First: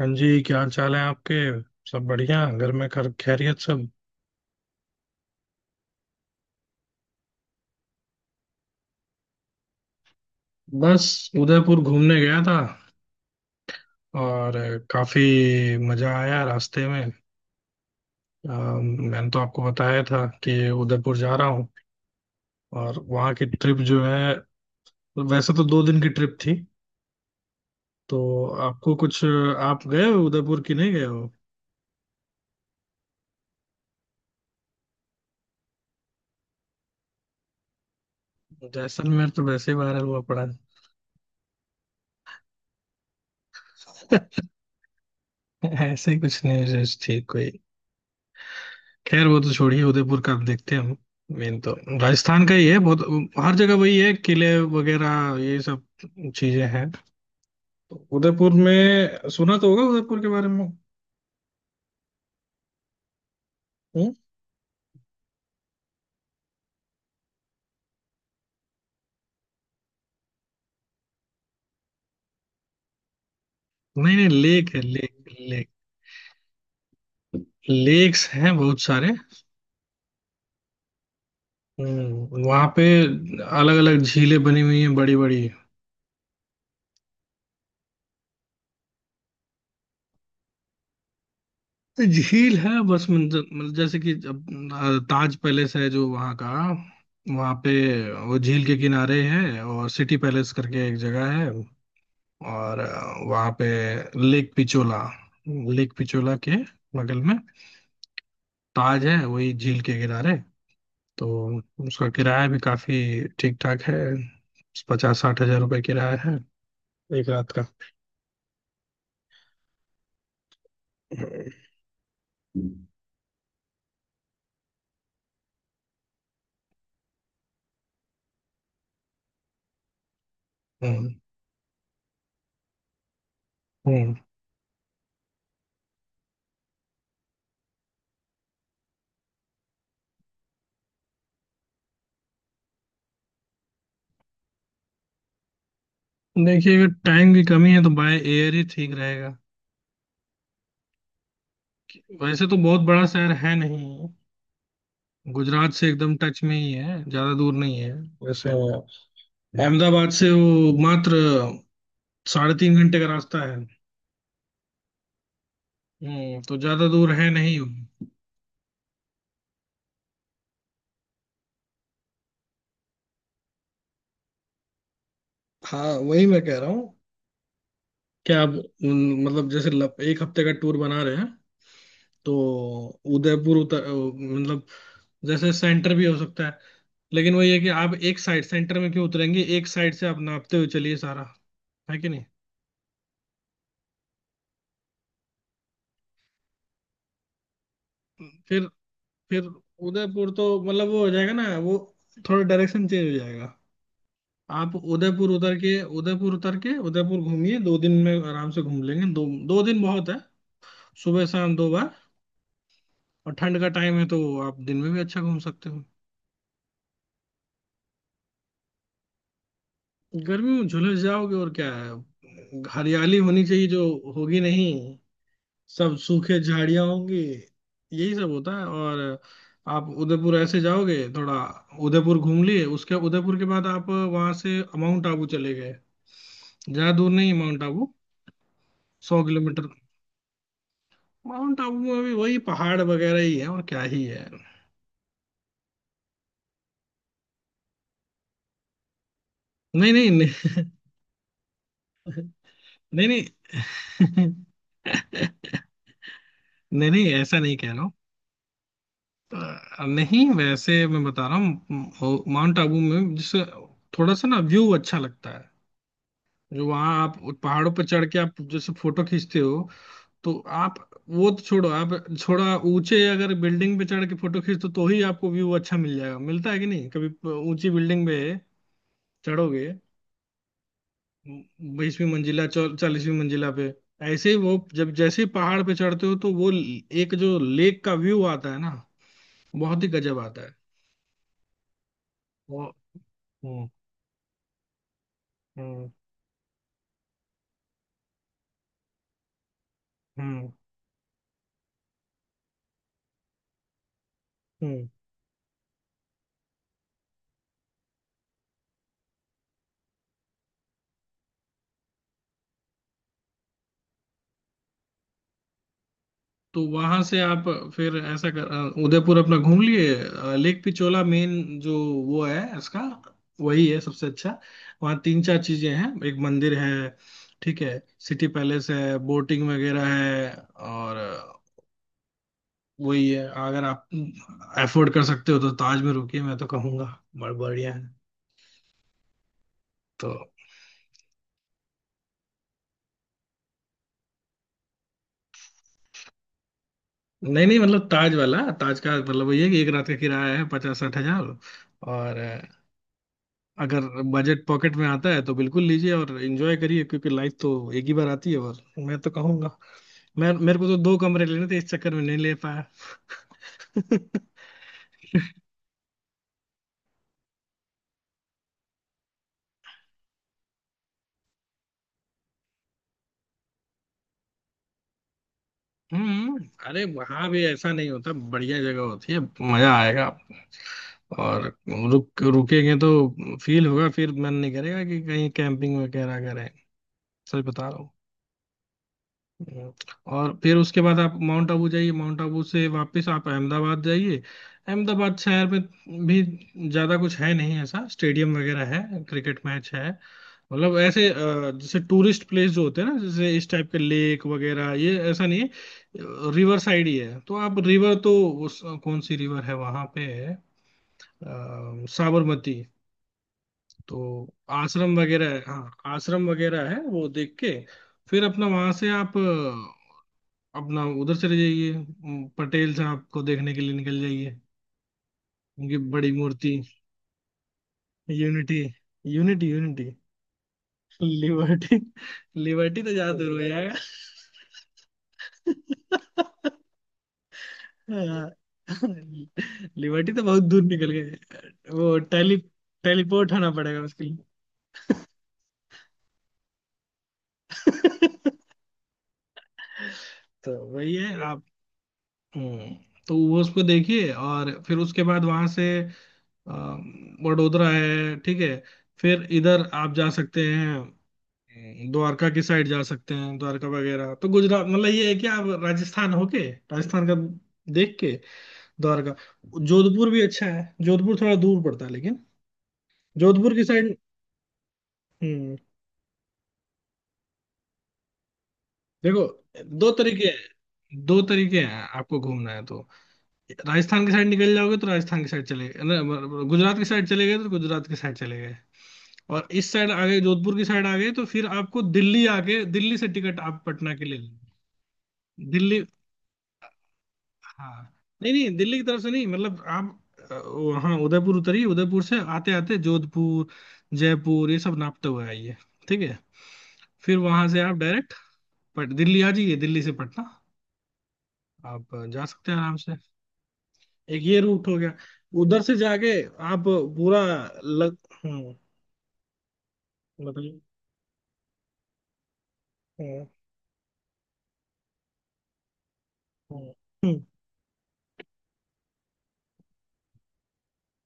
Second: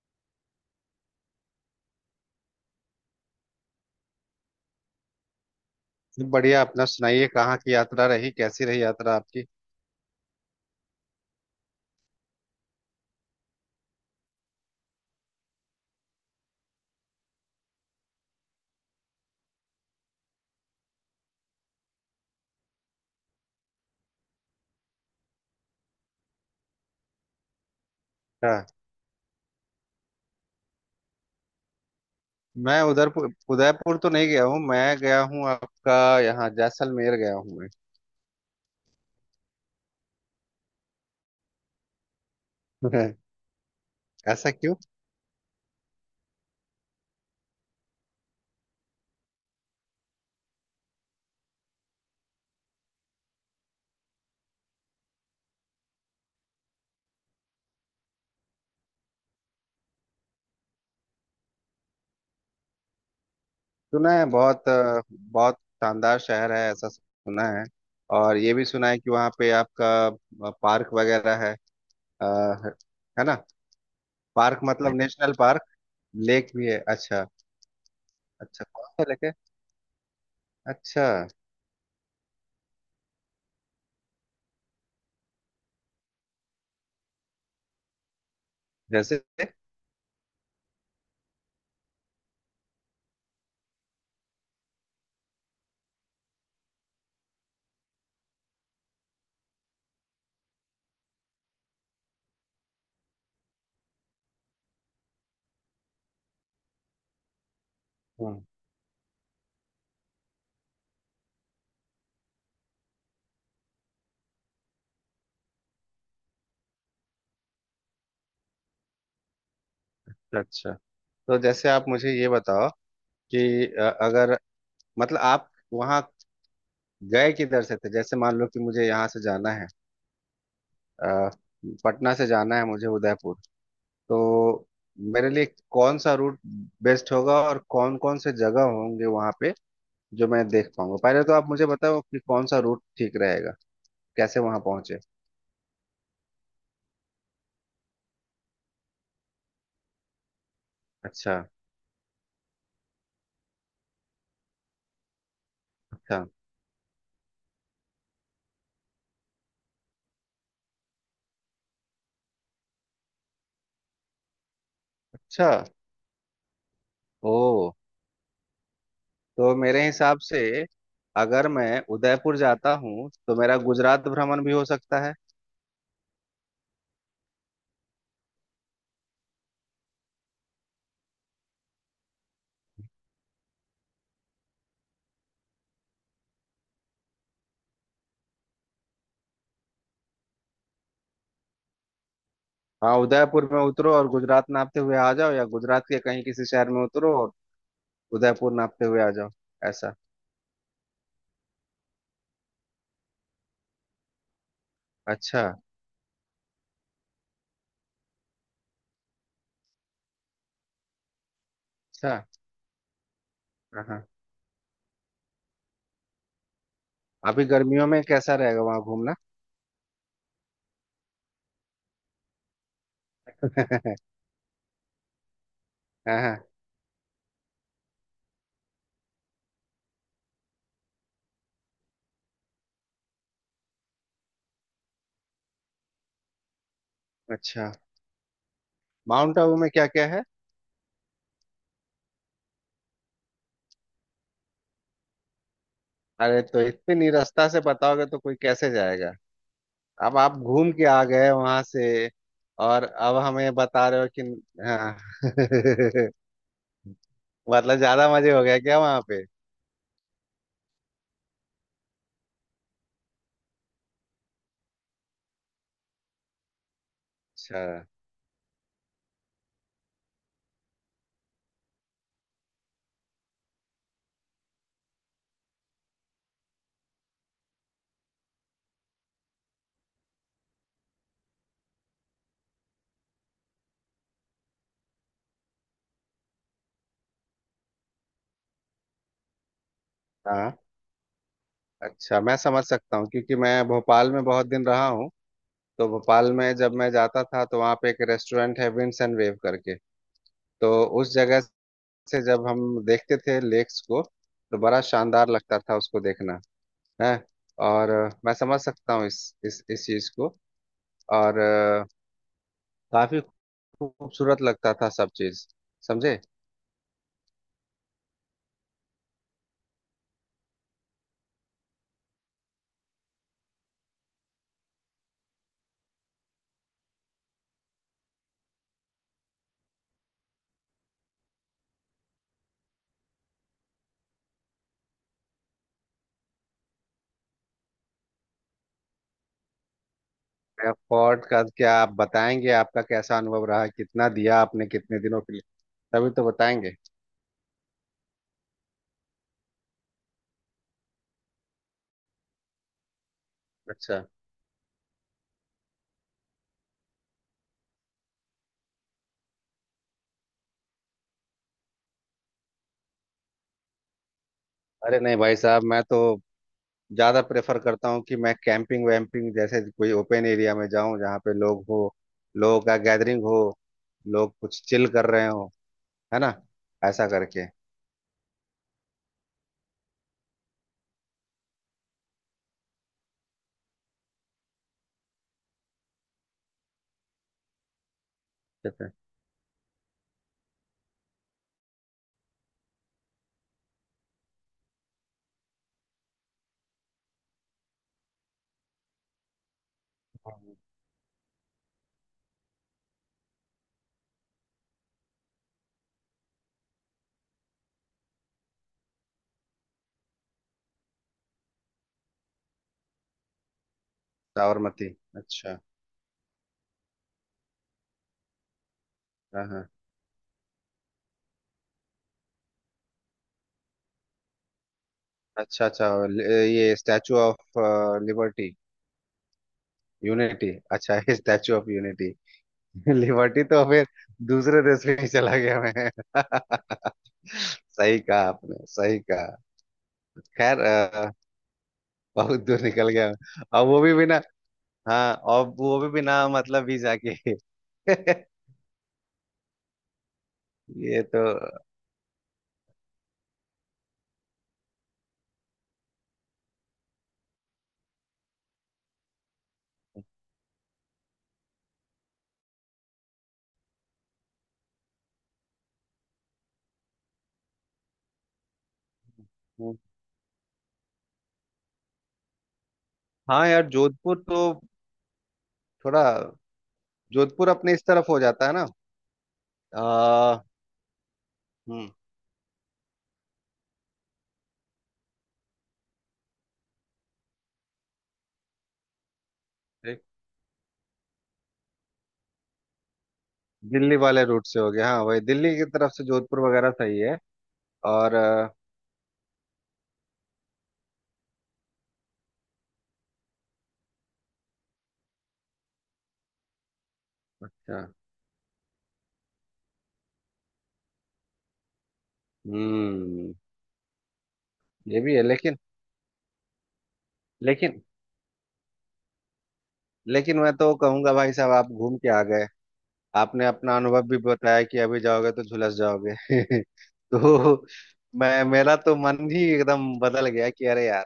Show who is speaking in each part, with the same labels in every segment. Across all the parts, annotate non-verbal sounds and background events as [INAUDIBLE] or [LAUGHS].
Speaker 1: हाँ जी, क्या हाल चाल है आपके। सब बढ़िया। घर में खर खैरियत सब।
Speaker 2: बढ़िया। अपना सुनाइए, कहाँ की यात्रा रही? कैसी रही यात्रा आपकी?
Speaker 1: बस उदयपुर घूमने गया था, और काफी मजा आया रास्ते में। मैंने तो आपको बताया था कि उदयपुर जा रहा हूँ। और वहाँ की ट्रिप जो है, वैसे तो 2 दिन की ट्रिप थी, तो
Speaker 2: हाँ।
Speaker 1: आपको कुछ... आप गए हो उदयपुर की नहीं गए हो।
Speaker 2: मैं उधरपुर उदयपुर तो नहीं गया हूँ, मैं गया हूँ आपका यहाँ जैसलमेर गया हूँ।
Speaker 1: जैसलमेर तो वैसे ही वायरल हुआ पड़ा है।
Speaker 2: मैं। [LAUGHS] ऐसा क्यों?
Speaker 1: [LAUGHS] ऐसे ही कुछ न्यूज थी कोई। खैर वो तो छोड़िए, उदयपुर का अब देखते हैं हम। मेन तो राजस्थान का ही है बहुत, हर जगह वही है, किले वगैरह ये सब चीजें हैं। तो उदयपुर में सुना तो होगा उदयपुर के बारे में। हम्म?
Speaker 2: सुना है बहुत, बहुत शानदार शहर है, ऐसा सुना है। और ये भी सुना है कि वहाँ पे आपका पार्क वगैरह है। अ, है। है ना?
Speaker 1: नहीं नहीं,
Speaker 2: पार्क
Speaker 1: लेक है,
Speaker 2: मतलब national
Speaker 1: lake
Speaker 2: park.
Speaker 1: Lake
Speaker 2: lake भी है? अच्छा।
Speaker 1: लेक्स हैं
Speaker 2: अच्छा,
Speaker 1: बहुत
Speaker 2: कौन
Speaker 1: सारे।
Speaker 2: सा लेक है? अच्छा।
Speaker 1: हम्म, वहाँ पे अलग अलग झीलें बनी हुई हैं, बड़ी बड़ी
Speaker 2: जैसे?
Speaker 1: झील है बस। मतलब जैसे कि अब ताज पैलेस है जो वहाँ का, वहाँ पे वो झील के किनारे है। और सिटी पैलेस करके एक जगह है, और वहां पे लेक पिचोला, लेक पिचोला के बगल में
Speaker 2: हम्म।
Speaker 1: ताज है, वही झील के किनारे। तो उसका किराया भी काफी ठीक ठाक है, पचास साठ हजार रुपये किराया है एक रात का।
Speaker 2: अच्छा, तो
Speaker 1: हम्म।
Speaker 2: जैसे आप मुझे ये बताओ कि अगर मतलब आप वहाँ गए किधर से थे? जैसे मान लो कि मुझे यहाँ से जाना है,
Speaker 1: हम्म।
Speaker 2: अ, पटना से जाना है मुझे उदयपुर।
Speaker 1: हम्म।
Speaker 2: तो मेरे लिए कौन सा रूट बेस्ट होगा और कौन कौन से जगह होंगे वहाँ पे जो मैं देख पाऊंगा? पहले तो आप मुझे बताओ कि कौन सा रूट ठीक रहेगा, कैसे वहाँ पहुंचे।
Speaker 1: देखिए, अगर टाइम की कमी है तो बाय एयर ही ठीक रहेगा।
Speaker 2: अच्छा।
Speaker 1: वैसे तो बहुत बड़ा शहर है नहीं, गुजरात से एकदम
Speaker 2: अच्छा।
Speaker 1: टच में ही है, ज्यादा दूर नहीं है। वैसे अहमदाबाद से वो मात्र साढ़े तीन घंटे का रास्ता है।
Speaker 2: अच्छा।
Speaker 1: हम्म, तो ज्यादा दूर है
Speaker 2: ओ,
Speaker 1: नहीं।
Speaker 2: तो मेरे हिसाब से अगर मैं उदयपुर जाता हूँ तो मेरा गुजरात भ्रमण भी हो सकता है।
Speaker 1: हाँ, वही मैं कह रहा हूँ, क्या आप मतलब, जैसे एक हफ्ते का टूर बना रहे हैं तो उदयपुर मतलब जैसे सेंटर भी हो सकता है, लेकिन वही है कि आप एक साइड सेंटर में क्यों उतरेंगे, एक साइड से आप नापते हुए चलिए सारा, है कि नहीं।
Speaker 2: हाँ, उदयपुर में उतरो और गुजरात नापते हुए आ जाओ, या गुजरात के कहीं किसी शहर में उतरो और उदयपुर
Speaker 1: फिर
Speaker 2: नापते हुए आ जाओ।
Speaker 1: फिर
Speaker 2: ऐसा।
Speaker 1: उदयपुर तो मतलब वो हो जाएगा ना, वो थोड़ा डायरेक्शन चेंज हो जाएगा। आप उदयपुर
Speaker 2: अच्छा।
Speaker 1: उतर के, उदयपुर घूमिए, दो दिन में आराम से घूम लेंगे। दो 2 दिन बहुत है, सुबह शाम दो बार।
Speaker 2: अच्छा।
Speaker 1: और ठंड का
Speaker 2: हाँ,
Speaker 1: टाइम
Speaker 2: हाँ।
Speaker 1: है तो आप दिन में भी अच्छा घूम सकते हो।
Speaker 2: अभी गर्मियों में कैसा रहेगा वहां घूमना?
Speaker 1: गर्मी में झुलस जाओगे, और क्या है, हरियाली होनी चाहिए, जो
Speaker 2: [LAUGHS]
Speaker 1: होगी नहीं, सब
Speaker 2: हाँ,
Speaker 1: सूखे
Speaker 2: हाँ।
Speaker 1: झाड़ियां होंगी, यही सब होता है। और आप उदयपुर ऐसे जाओगे थोड़ा, उदयपुर घूम लिए, उसके उदयपुर के बाद आप वहां से माउंट आबू चले गए। ज्यादा दूर नहीं है माउंट
Speaker 2: अच्छा।
Speaker 1: आबू, सौ
Speaker 2: माउंट आबू
Speaker 1: किलोमीटर
Speaker 2: में क्या क्या है?
Speaker 1: माउंट आबू में भी वही पहाड़ वगैरह ही है, और क्या ही है।
Speaker 2: अरे तो इतनी रास्ता से बताओगे तो कोई कैसे जाएगा?
Speaker 1: नहीं नहीं
Speaker 2: अब आप
Speaker 1: नहीं,
Speaker 2: घूम के आ गए वहां से और
Speaker 1: नहीं
Speaker 2: अब
Speaker 1: नहीं।
Speaker 2: हमें बता रहे हो कि।
Speaker 1: [LAUGHS]
Speaker 2: हाँ। [LAUGHS]
Speaker 1: नहीं नहीं, ऐसा नहीं कह
Speaker 2: मतलब
Speaker 1: रहा।
Speaker 2: ज्यादा मजे हो गया क्या वहां पे?
Speaker 1: नहीं, वैसे मैं बता रहा हूँ, माउंट आबू में जैसे थोड़ा सा ना व्यू अच्छा लगता है, जो वहाँ आप
Speaker 2: अच्छा।
Speaker 1: पहाड़ों पर चढ़ के आप जैसे फोटो खींचते हो, तो आप... वो तो छोड़ो, आप थोड़ा ऊंचे अगर बिल्डिंग पे चढ़ के फोटो खींचते हो, तो ही आपको व्यू अच्छा मिल जाएगा। मिलता है कि नहीं, कभी ऊंची बिल्डिंग पे चढ़ोगे, 20वीं मंजिला 40वीं मंजिला पे। ऐसे ही वो, जब जैसे ही पहाड़ पे चढ़ते हो, तो वो एक जो लेक का व्यू आता है ना, बहुत ही गजब आता है।
Speaker 2: हाँ। अच्छा, मैं
Speaker 1: वो,
Speaker 2: समझ सकता हूँ क्योंकि मैं
Speaker 1: हम्म।
Speaker 2: भोपाल में बहुत दिन रहा हूँ। तो
Speaker 1: हम्म।
Speaker 2: भोपाल में जब मैं जाता था तो वहाँ पे एक रेस्टोरेंट है विंड्स एंड वेव करके।
Speaker 1: हम्म।
Speaker 2: तो उस जगह से जब हम देखते थे लेक्स को तो बड़ा
Speaker 1: हम्म।
Speaker 2: शानदार लगता था उसको देखना। है। और मैं समझ सकता हूँ इस चीज को। और काफी खूबसूरत लगता था सब चीज। समझे?
Speaker 1: तो वहां से आप फिर ऐसा कर, उदयपुर अपना घूम लिए, लेक पिछोला मेन जो वो है इसका, वही है सबसे अच्छा। वहाँ तीन चार चीजें हैं, एक मंदिर है, ठीक है, सिटी पैलेस है, बोटिंग वगैरह है। और वही है, अगर आप अफोर्ड कर सकते हो तो ताज में रुकिए, मैं तो कहूंगा, बड़ा बढ़िया है। तो
Speaker 2: फोर्ट का क्या आप बताएंगे? आपका कैसा अनुभव रहा? कितना दिया आपने, कितने दिनों के लिए? तभी तो बताएंगे।
Speaker 1: नहीं नहीं, मतलब ताज वाला, ताज का मतलब वही है कि एक रात का किराया है पचास साठ हजार। और अगर
Speaker 2: अच्छा।
Speaker 1: बजट पॉकेट में आता है तो बिल्कुल लीजिए और एंजॉय करिए, क्योंकि लाइफ तो एक ही बार आती है। और मैं तो कहूंगा, मैं... मेरे को तो दो कमरे लेने थे, इस चक्कर में नहीं ले पाया।
Speaker 2: अरे नहीं भाई साहब, मैं तो ज्यादा प्रेफर करता हूँ कि मैं कैंपिंग वैम्पिंग जैसे कोई ओपन एरिया में जाऊं, जहाँ पे लोग हो, लोगों का गैदरिंग हो, लोग कुछ चिल कर रहे हो। है ना?
Speaker 1: हम्म। अरे,
Speaker 2: ऐसा
Speaker 1: वहां भी
Speaker 2: करके।
Speaker 1: ऐसा नहीं होता, बढ़िया जगह होती है, मजा आएगा आपको। और रुकेंगे तो फील होगा, फिर मन नहीं करेगा कि कहीं कैंपिंग वगैरह करें, सच बता रहा हूँ।
Speaker 2: ठीक है।
Speaker 1: हम्म। और फिर उसके बाद आप माउंट आबू जाइए, माउंट आबू से वापस आप अहमदाबाद जाइए। अहमदाबाद शहर में भी ज्यादा कुछ है नहीं, ऐसा, स्टेडियम वगैरह है, क्रिकेट मैच है।
Speaker 2: हाँ।
Speaker 1: मतलब ऐसे, जैसे टूरिस्ट प्लेस जो होते हैं ना, जैसे इस टाइप के, लेक वगैरह, ये ऐसा नहीं है। रिवर साइड ही है, तो आप रिवर तो, उस कौन सी रिवर है वहां पे, है साबरमती। तो
Speaker 2: साबरमती।
Speaker 1: आश्रम वगैरह है,
Speaker 2: अच्छा।
Speaker 1: हाँ, आश्रम वगैरह है, वो देख के फिर अपना वहां से आप
Speaker 2: हाँ, हाँ।
Speaker 1: अब ना उधर चले जाइए, पटेल साहब को देखने के लिए निकल जाइए,
Speaker 2: अच्छा।
Speaker 1: उनकी
Speaker 2: अच्छा
Speaker 1: बड़ी
Speaker 2: ल-।
Speaker 1: मूर्ति।
Speaker 2: ये statue of liberty.
Speaker 1: Unity unity unity.
Speaker 2: Unity. अच्छा। [LAUGHS] ये statue of
Speaker 1: liberty?
Speaker 2: Unity.
Speaker 1: Liberty तो
Speaker 2: [LAUGHS]
Speaker 1: ज्यादा दूर
Speaker 2: लिबर्टी
Speaker 1: हो
Speaker 2: तो
Speaker 1: जाएगा।
Speaker 2: फिर दूसरे देश में ही चला गया मैं। [LAUGHS] सही कहा
Speaker 1: हाँ,
Speaker 2: आपने, सही कहा।
Speaker 1: लिबर्टी तो बहुत
Speaker 2: खैर,
Speaker 1: दूर निकल गए, वो टेली
Speaker 2: बहुत दूर निकल गया।
Speaker 1: टेलीपोर्ट होना
Speaker 2: अब
Speaker 1: पड़ेगा
Speaker 2: वो भी
Speaker 1: उसके लिए।
Speaker 2: बिना। हाँ, और वो भी बिना मतलब वीजा के।
Speaker 1: [LAUGHS]
Speaker 2: [LAUGHS]
Speaker 1: तो वही
Speaker 2: ये तो।
Speaker 1: है आप, हम्म। तो वो उसको देखिए, और फिर उसके बाद वहां से अ, वडोदरा है, ठीक है। फिर इधर आप जा सकते हैं, द्वारका की साइड जा सकते हैं, द्वारका वगैरह, तो गुजरात, मतलब ये है कि आप राजस्थान होके राजस्थान का देख के द्वारका।
Speaker 2: हम्म।
Speaker 1: जोधपुर भी अच्छा है, जोधपुर थोड़ा दूर पड़ता है, लेकिन
Speaker 2: हाँ
Speaker 1: जोधपुर की
Speaker 2: यार,
Speaker 1: साइड।
Speaker 2: जोधपुर तो
Speaker 1: हम्म।
Speaker 2: थोड़ा। जोधपुर अपने इस तरफ हो जाता है ना?
Speaker 1: देखो,
Speaker 2: आ।
Speaker 1: दो तरीके हैं,
Speaker 2: हम्म।
Speaker 1: आपको घूमना है तो राजस्थान की साइड निकल जाओगे तो राजस्थान की साइड चले गए, न, गुजरात की साइड चले गए तो गुजरात की साइड चले गए। और इस साइड
Speaker 2: एक
Speaker 1: आ गए, जोधपुर की साइड आ गए तो फिर आपको दिल्ली आके दिल्ली से टिकट आप पटना
Speaker 2: दिल्ली
Speaker 1: के लिए
Speaker 2: वाले
Speaker 1: लेंगे।
Speaker 2: रूट से हो गया। हाँ, वही दिल्ली की
Speaker 1: दिल्ली,
Speaker 2: तरफ से जोधपुर वगैरह सही है।
Speaker 1: हाँ।
Speaker 2: और
Speaker 1: नहीं नहीं, दिल्ली की तरफ से नहीं, मतलब आप वहाँ उदयपुर उतरिए, उदयपुर से आते आते जोधपुर जयपुर ये सब नापते हुए आइए, ठीक है। फिर वहां से आप
Speaker 2: अच्छा।
Speaker 1: डायरेक्ट पट दिल्ली आ जाइए, दिल्ली से पटना आप जा सकते हैं आराम से।
Speaker 2: हम्म।
Speaker 1: एक ये रूट हो गया,
Speaker 2: ये भी है, लेकिन।
Speaker 1: उधर से जाके आप पूरा
Speaker 2: लेकिन
Speaker 1: लग हम्म,
Speaker 2: लेकिन मैं
Speaker 1: बताइए।
Speaker 2: तो कहूंगा भाई साहब, आप घूम के आ गए,
Speaker 1: हम्म।
Speaker 2: आपने अपना अनुभव भी बताया कि अभी जाओगे तो झुलस जाओगे।
Speaker 1: हम्म।
Speaker 2: [LAUGHS]
Speaker 1: हम्म।
Speaker 2: तो मैं मेरा तो मन ही एकदम बदल गया कि अरे यार,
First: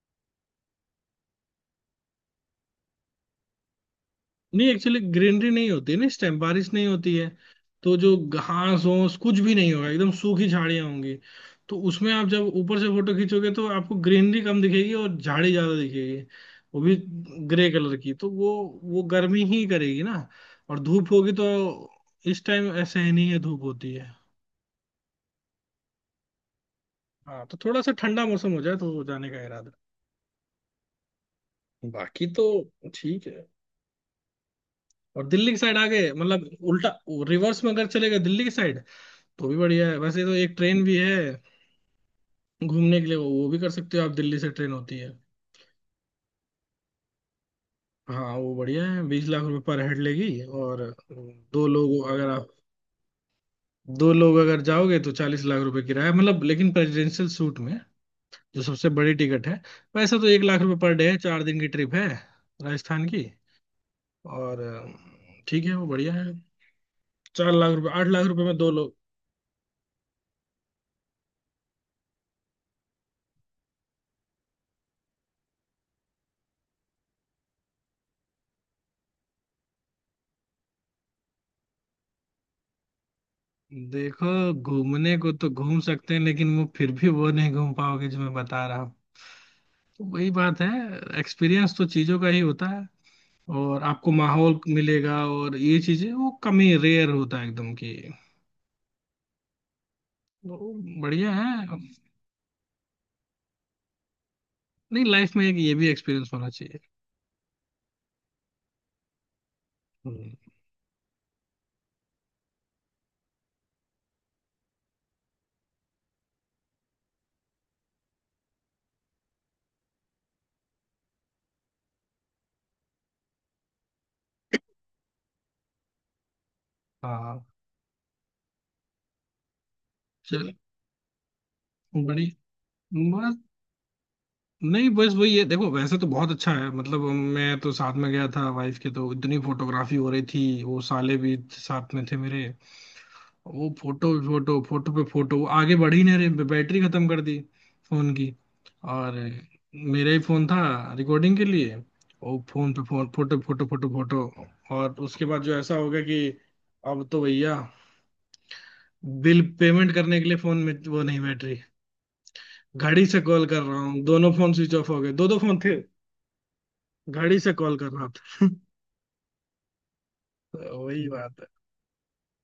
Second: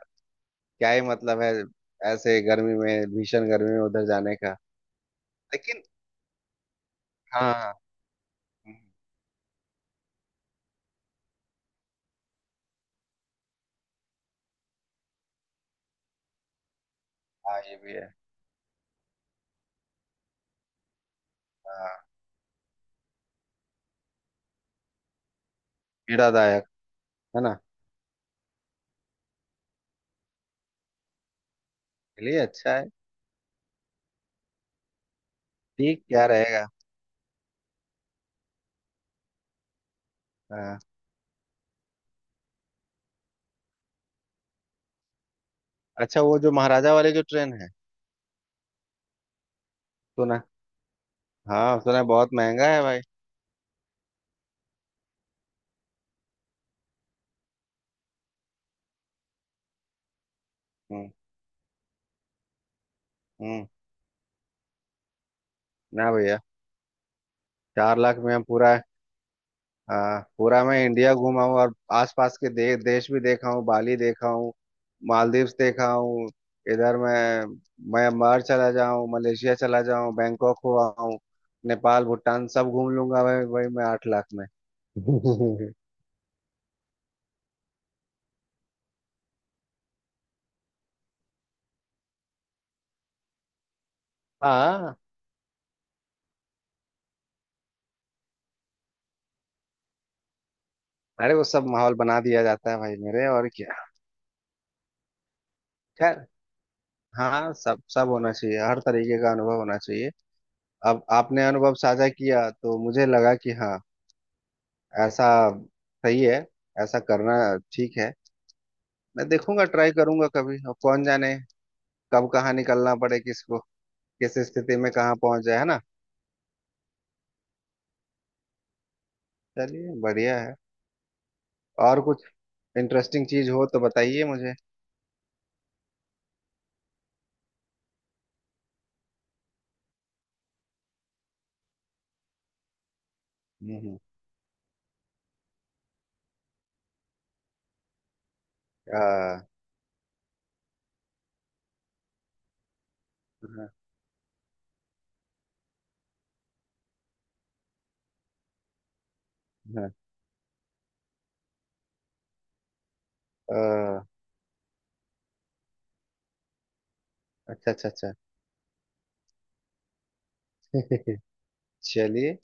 Speaker 2: क्या ही मतलब है ऐसे गर्मी में, भीषण गर्मी में उधर जाने का।
Speaker 1: नहीं, एक्चुअली ग्रीनरी नहीं
Speaker 2: लेकिन
Speaker 1: होती है ना इस टाइम, बारिश नहीं होती है,
Speaker 2: हाँ।
Speaker 1: तो जो
Speaker 2: हम्म।
Speaker 1: घास होस कुछ भी नहीं होगा, एकदम सूखी झाड़ियां होंगी। तो उसमें आप जब ऊपर से फोटो खींचोगे तो आपको ग्रीनरी कम दिखेगी और झाड़ी ज्यादा दिखेगी, वो भी
Speaker 2: हाँ,
Speaker 1: ग्रे
Speaker 2: ये भी
Speaker 1: कलर
Speaker 2: है।
Speaker 1: की। तो वो गर्मी ही करेगी ना, और धूप होगी तो,
Speaker 2: हाँ,
Speaker 1: इस टाइम ऐसे ही नहीं है, धूप होती है।
Speaker 2: पीड़ादायक। है
Speaker 1: हाँ, तो
Speaker 2: ना?
Speaker 1: थोड़ा सा ठंडा मौसम हो जाए तो जाने का इरादा, बाकी
Speaker 2: चलिए,
Speaker 1: तो
Speaker 2: अच्छा है।
Speaker 1: ठीक है। और दिल्ली की साइड आ
Speaker 2: ठीक
Speaker 1: गए,
Speaker 2: क्या
Speaker 1: मतलब
Speaker 2: रहेगा?
Speaker 1: उल्टा रिवर्स में अगर चले गए दिल्ली की साइड, तो भी बढ़िया है। वैसे तो एक
Speaker 2: हाँ।
Speaker 1: ट्रेन भी है घूमने के लिए, वो भी कर सकते हो आप, दिल्ली से ट्रेन होती है।
Speaker 2: अच्छा, वो जो महाराजा वाली जो ट्रेन है?
Speaker 1: हाँ, वो बढ़िया है, 20 लाख रुपए पर हेड लेगी।
Speaker 2: सुना?
Speaker 1: और दो
Speaker 2: हाँ, सुना है
Speaker 1: लोग अगर
Speaker 2: बहुत
Speaker 1: आप
Speaker 2: महंगा है भाई।
Speaker 1: दो लोग अगर जाओगे तो 40 लाख रुपए किराया, मतलब, लेकिन प्रेसिडेंशियल सूट में, जो सबसे बड़ी टिकट है। वैसे तो 1 लाख रुपए पर डे
Speaker 2: हम्म,
Speaker 1: है, 4 दिन की ट्रिप है राजस्थान की।
Speaker 2: हम्म।
Speaker 1: और ठीक है, वो
Speaker 2: ना
Speaker 1: बढ़िया है।
Speaker 2: भैया।
Speaker 1: 4 लाख रुपए,
Speaker 2: चार
Speaker 1: आठ
Speaker 2: लाख
Speaker 1: लाख
Speaker 2: में हम
Speaker 1: रुपए में दो
Speaker 2: पूरा।
Speaker 1: लोग।
Speaker 2: हाँ, पूरा मैं इंडिया घूमा हूँ और आसपास के देश भी देखा हूँ, बाली देखा हूँ, मालदीव्स देखा हूँ। इधर मैं म्यांमार चला जाऊँ, मलेशिया चला जाऊँ, बैंकॉक हुआ हूँ। नेपाल, भूटान सब घूम लूंगा भाई। भाई मैं 8 लाख
Speaker 1: देखो,
Speaker 2: में।
Speaker 1: घूमने को तो
Speaker 2: [LAUGHS]
Speaker 1: घूम सकते हैं, लेकिन वो फिर भी वो नहीं घूम पाओगे जो मैं बता रहा हूँ। तो वही बात है, एक्सपीरियंस तो चीजों का ही होता है। और आपको माहौल
Speaker 2: हाँ।
Speaker 1: मिलेगा और ये चीजें, वो कमी रेयर होता है एकदम की, वो बढ़िया
Speaker 2: अरे, वो
Speaker 1: है।
Speaker 2: सब माहौल बना दिया जाता है भाई मेरे, और क्या।
Speaker 1: नहीं, लाइफ में एक ये भी
Speaker 2: खैर।
Speaker 1: एक्सपीरियंस होना चाहिए।
Speaker 2: हाँ, सब सब होना चाहिए, हर तरीके का अनुभव होना चाहिए।
Speaker 1: हम्म,
Speaker 2: अब आपने अनुभव साझा किया तो मुझे लगा कि हाँ, ऐसा सही है, ऐसा करना ठीक है। मैं देखूंगा, ट्राई करूंगा कभी। अब कौन जाने कब कहाँ निकलना पड़े किसको, किस स्थिति में कहाँ पहुंच जाए, है ना?
Speaker 1: हाँ।
Speaker 2: चलिए, बढ़िया
Speaker 1: चल
Speaker 2: है। और कुछ
Speaker 1: बड़ी...
Speaker 2: इंटरेस्टिंग
Speaker 1: बस,
Speaker 2: चीज हो तो बताइए मुझे।
Speaker 1: नहीं, बस वही है, देखो वैसे तो बहुत अच्छा है, मतलब मैं तो साथ में गया था वाइफ के, तो इतनी फोटोग्राफी हो रही थी, वो साले भी साथ में थे मेरे, वो
Speaker 2: हम्म, हम्म।
Speaker 1: फोटो फोटो फोटो पे फोटो, वो आगे बढ़ ही नहीं रहे, बैटरी खत्म कर दी फोन की। और
Speaker 2: आ।
Speaker 1: मेरा ही फोन था रिकॉर्डिंग के लिए, वो फोन पे फोन, फोटो फोटो
Speaker 2: हाँ।
Speaker 1: Photo photo. और उसके बाद जो ऐसा हो गया कि अब तो भैया बिल
Speaker 2: हाँ।
Speaker 1: पेमेंट करने के लिए फोन में वो नहीं, बैटरी, घड़ी से कॉल कर रहा हूँ,
Speaker 2: आ।
Speaker 1: दोनों फोन स्विच ऑफ हो गए, दो दो फोन थे, घड़ी से
Speaker 2: अच्छा,
Speaker 1: कॉल कर
Speaker 2: अच्छा,
Speaker 1: रहा
Speaker 2: अच्छा।
Speaker 1: था। [LAUGHS] तो वही
Speaker 2: [LAUGHS]
Speaker 1: बात है,
Speaker 2: चलिए।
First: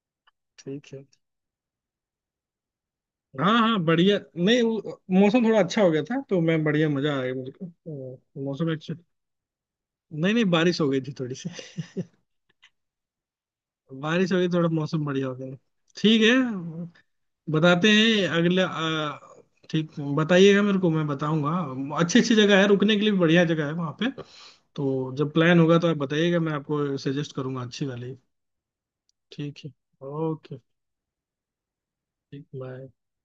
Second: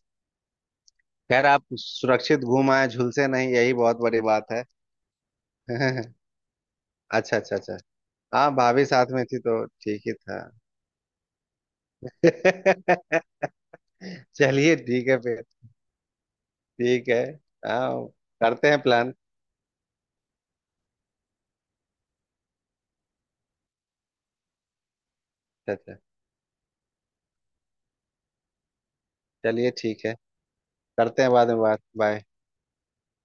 Speaker 1: ठीक है।
Speaker 2: खैर, आप सुरक्षित घूम आए, झुलसे नहीं,
Speaker 1: हाँ
Speaker 2: यही
Speaker 1: हाँ,
Speaker 2: बहुत
Speaker 1: बढ़िया।
Speaker 2: बड़ी बात
Speaker 1: नहीं
Speaker 2: है।
Speaker 1: वो- मौसम थोड़ा अच्छा हो गया
Speaker 2: [LAUGHS]
Speaker 1: था तो मैं बढ़िया, मजा आ गया
Speaker 2: अच्छा, अच्छा,
Speaker 1: मुझको।
Speaker 2: अच्छा। हाँ,
Speaker 1: मौसम
Speaker 2: भाभी
Speaker 1: अच्छा,
Speaker 2: साथ में थी तो ठीक ही
Speaker 1: नहीं
Speaker 2: था।
Speaker 1: नहीं, बारिश हो गई थी थोड़ी सी। [LAUGHS]
Speaker 2: [LAUGHS]
Speaker 1: बारिश हो गई, थोड़ा
Speaker 2: चलिए
Speaker 1: मौसम
Speaker 2: ठीक है
Speaker 1: बढ़िया हो
Speaker 2: फिर।
Speaker 1: गया। ठीक है,
Speaker 2: ठीक है।
Speaker 1: बताते
Speaker 2: हाँ,
Speaker 1: हैं अगले,
Speaker 2: करते हैं प्लान।
Speaker 1: ठीक। बताइएगा मेरे को, मैं बताऊंगा, अच्छी अच्छी जगह है, रुकने के लिए भी बढ़िया जगह है वहाँ पे। तो जब प्लान
Speaker 2: अच्छा,
Speaker 1: होगा तो
Speaker 2: अच्छा।
Speaker 1: आप बताइएगा, मैं आपको सजेस्ट करूंगा अच्छी वाली। ठीक है।
Speaker 2: चलिए ठीक है।
Speaker 1: ओके।
Speaker 2: करते हैं बाद में बात। बाय।
Speaker 1: ठीक, बाय।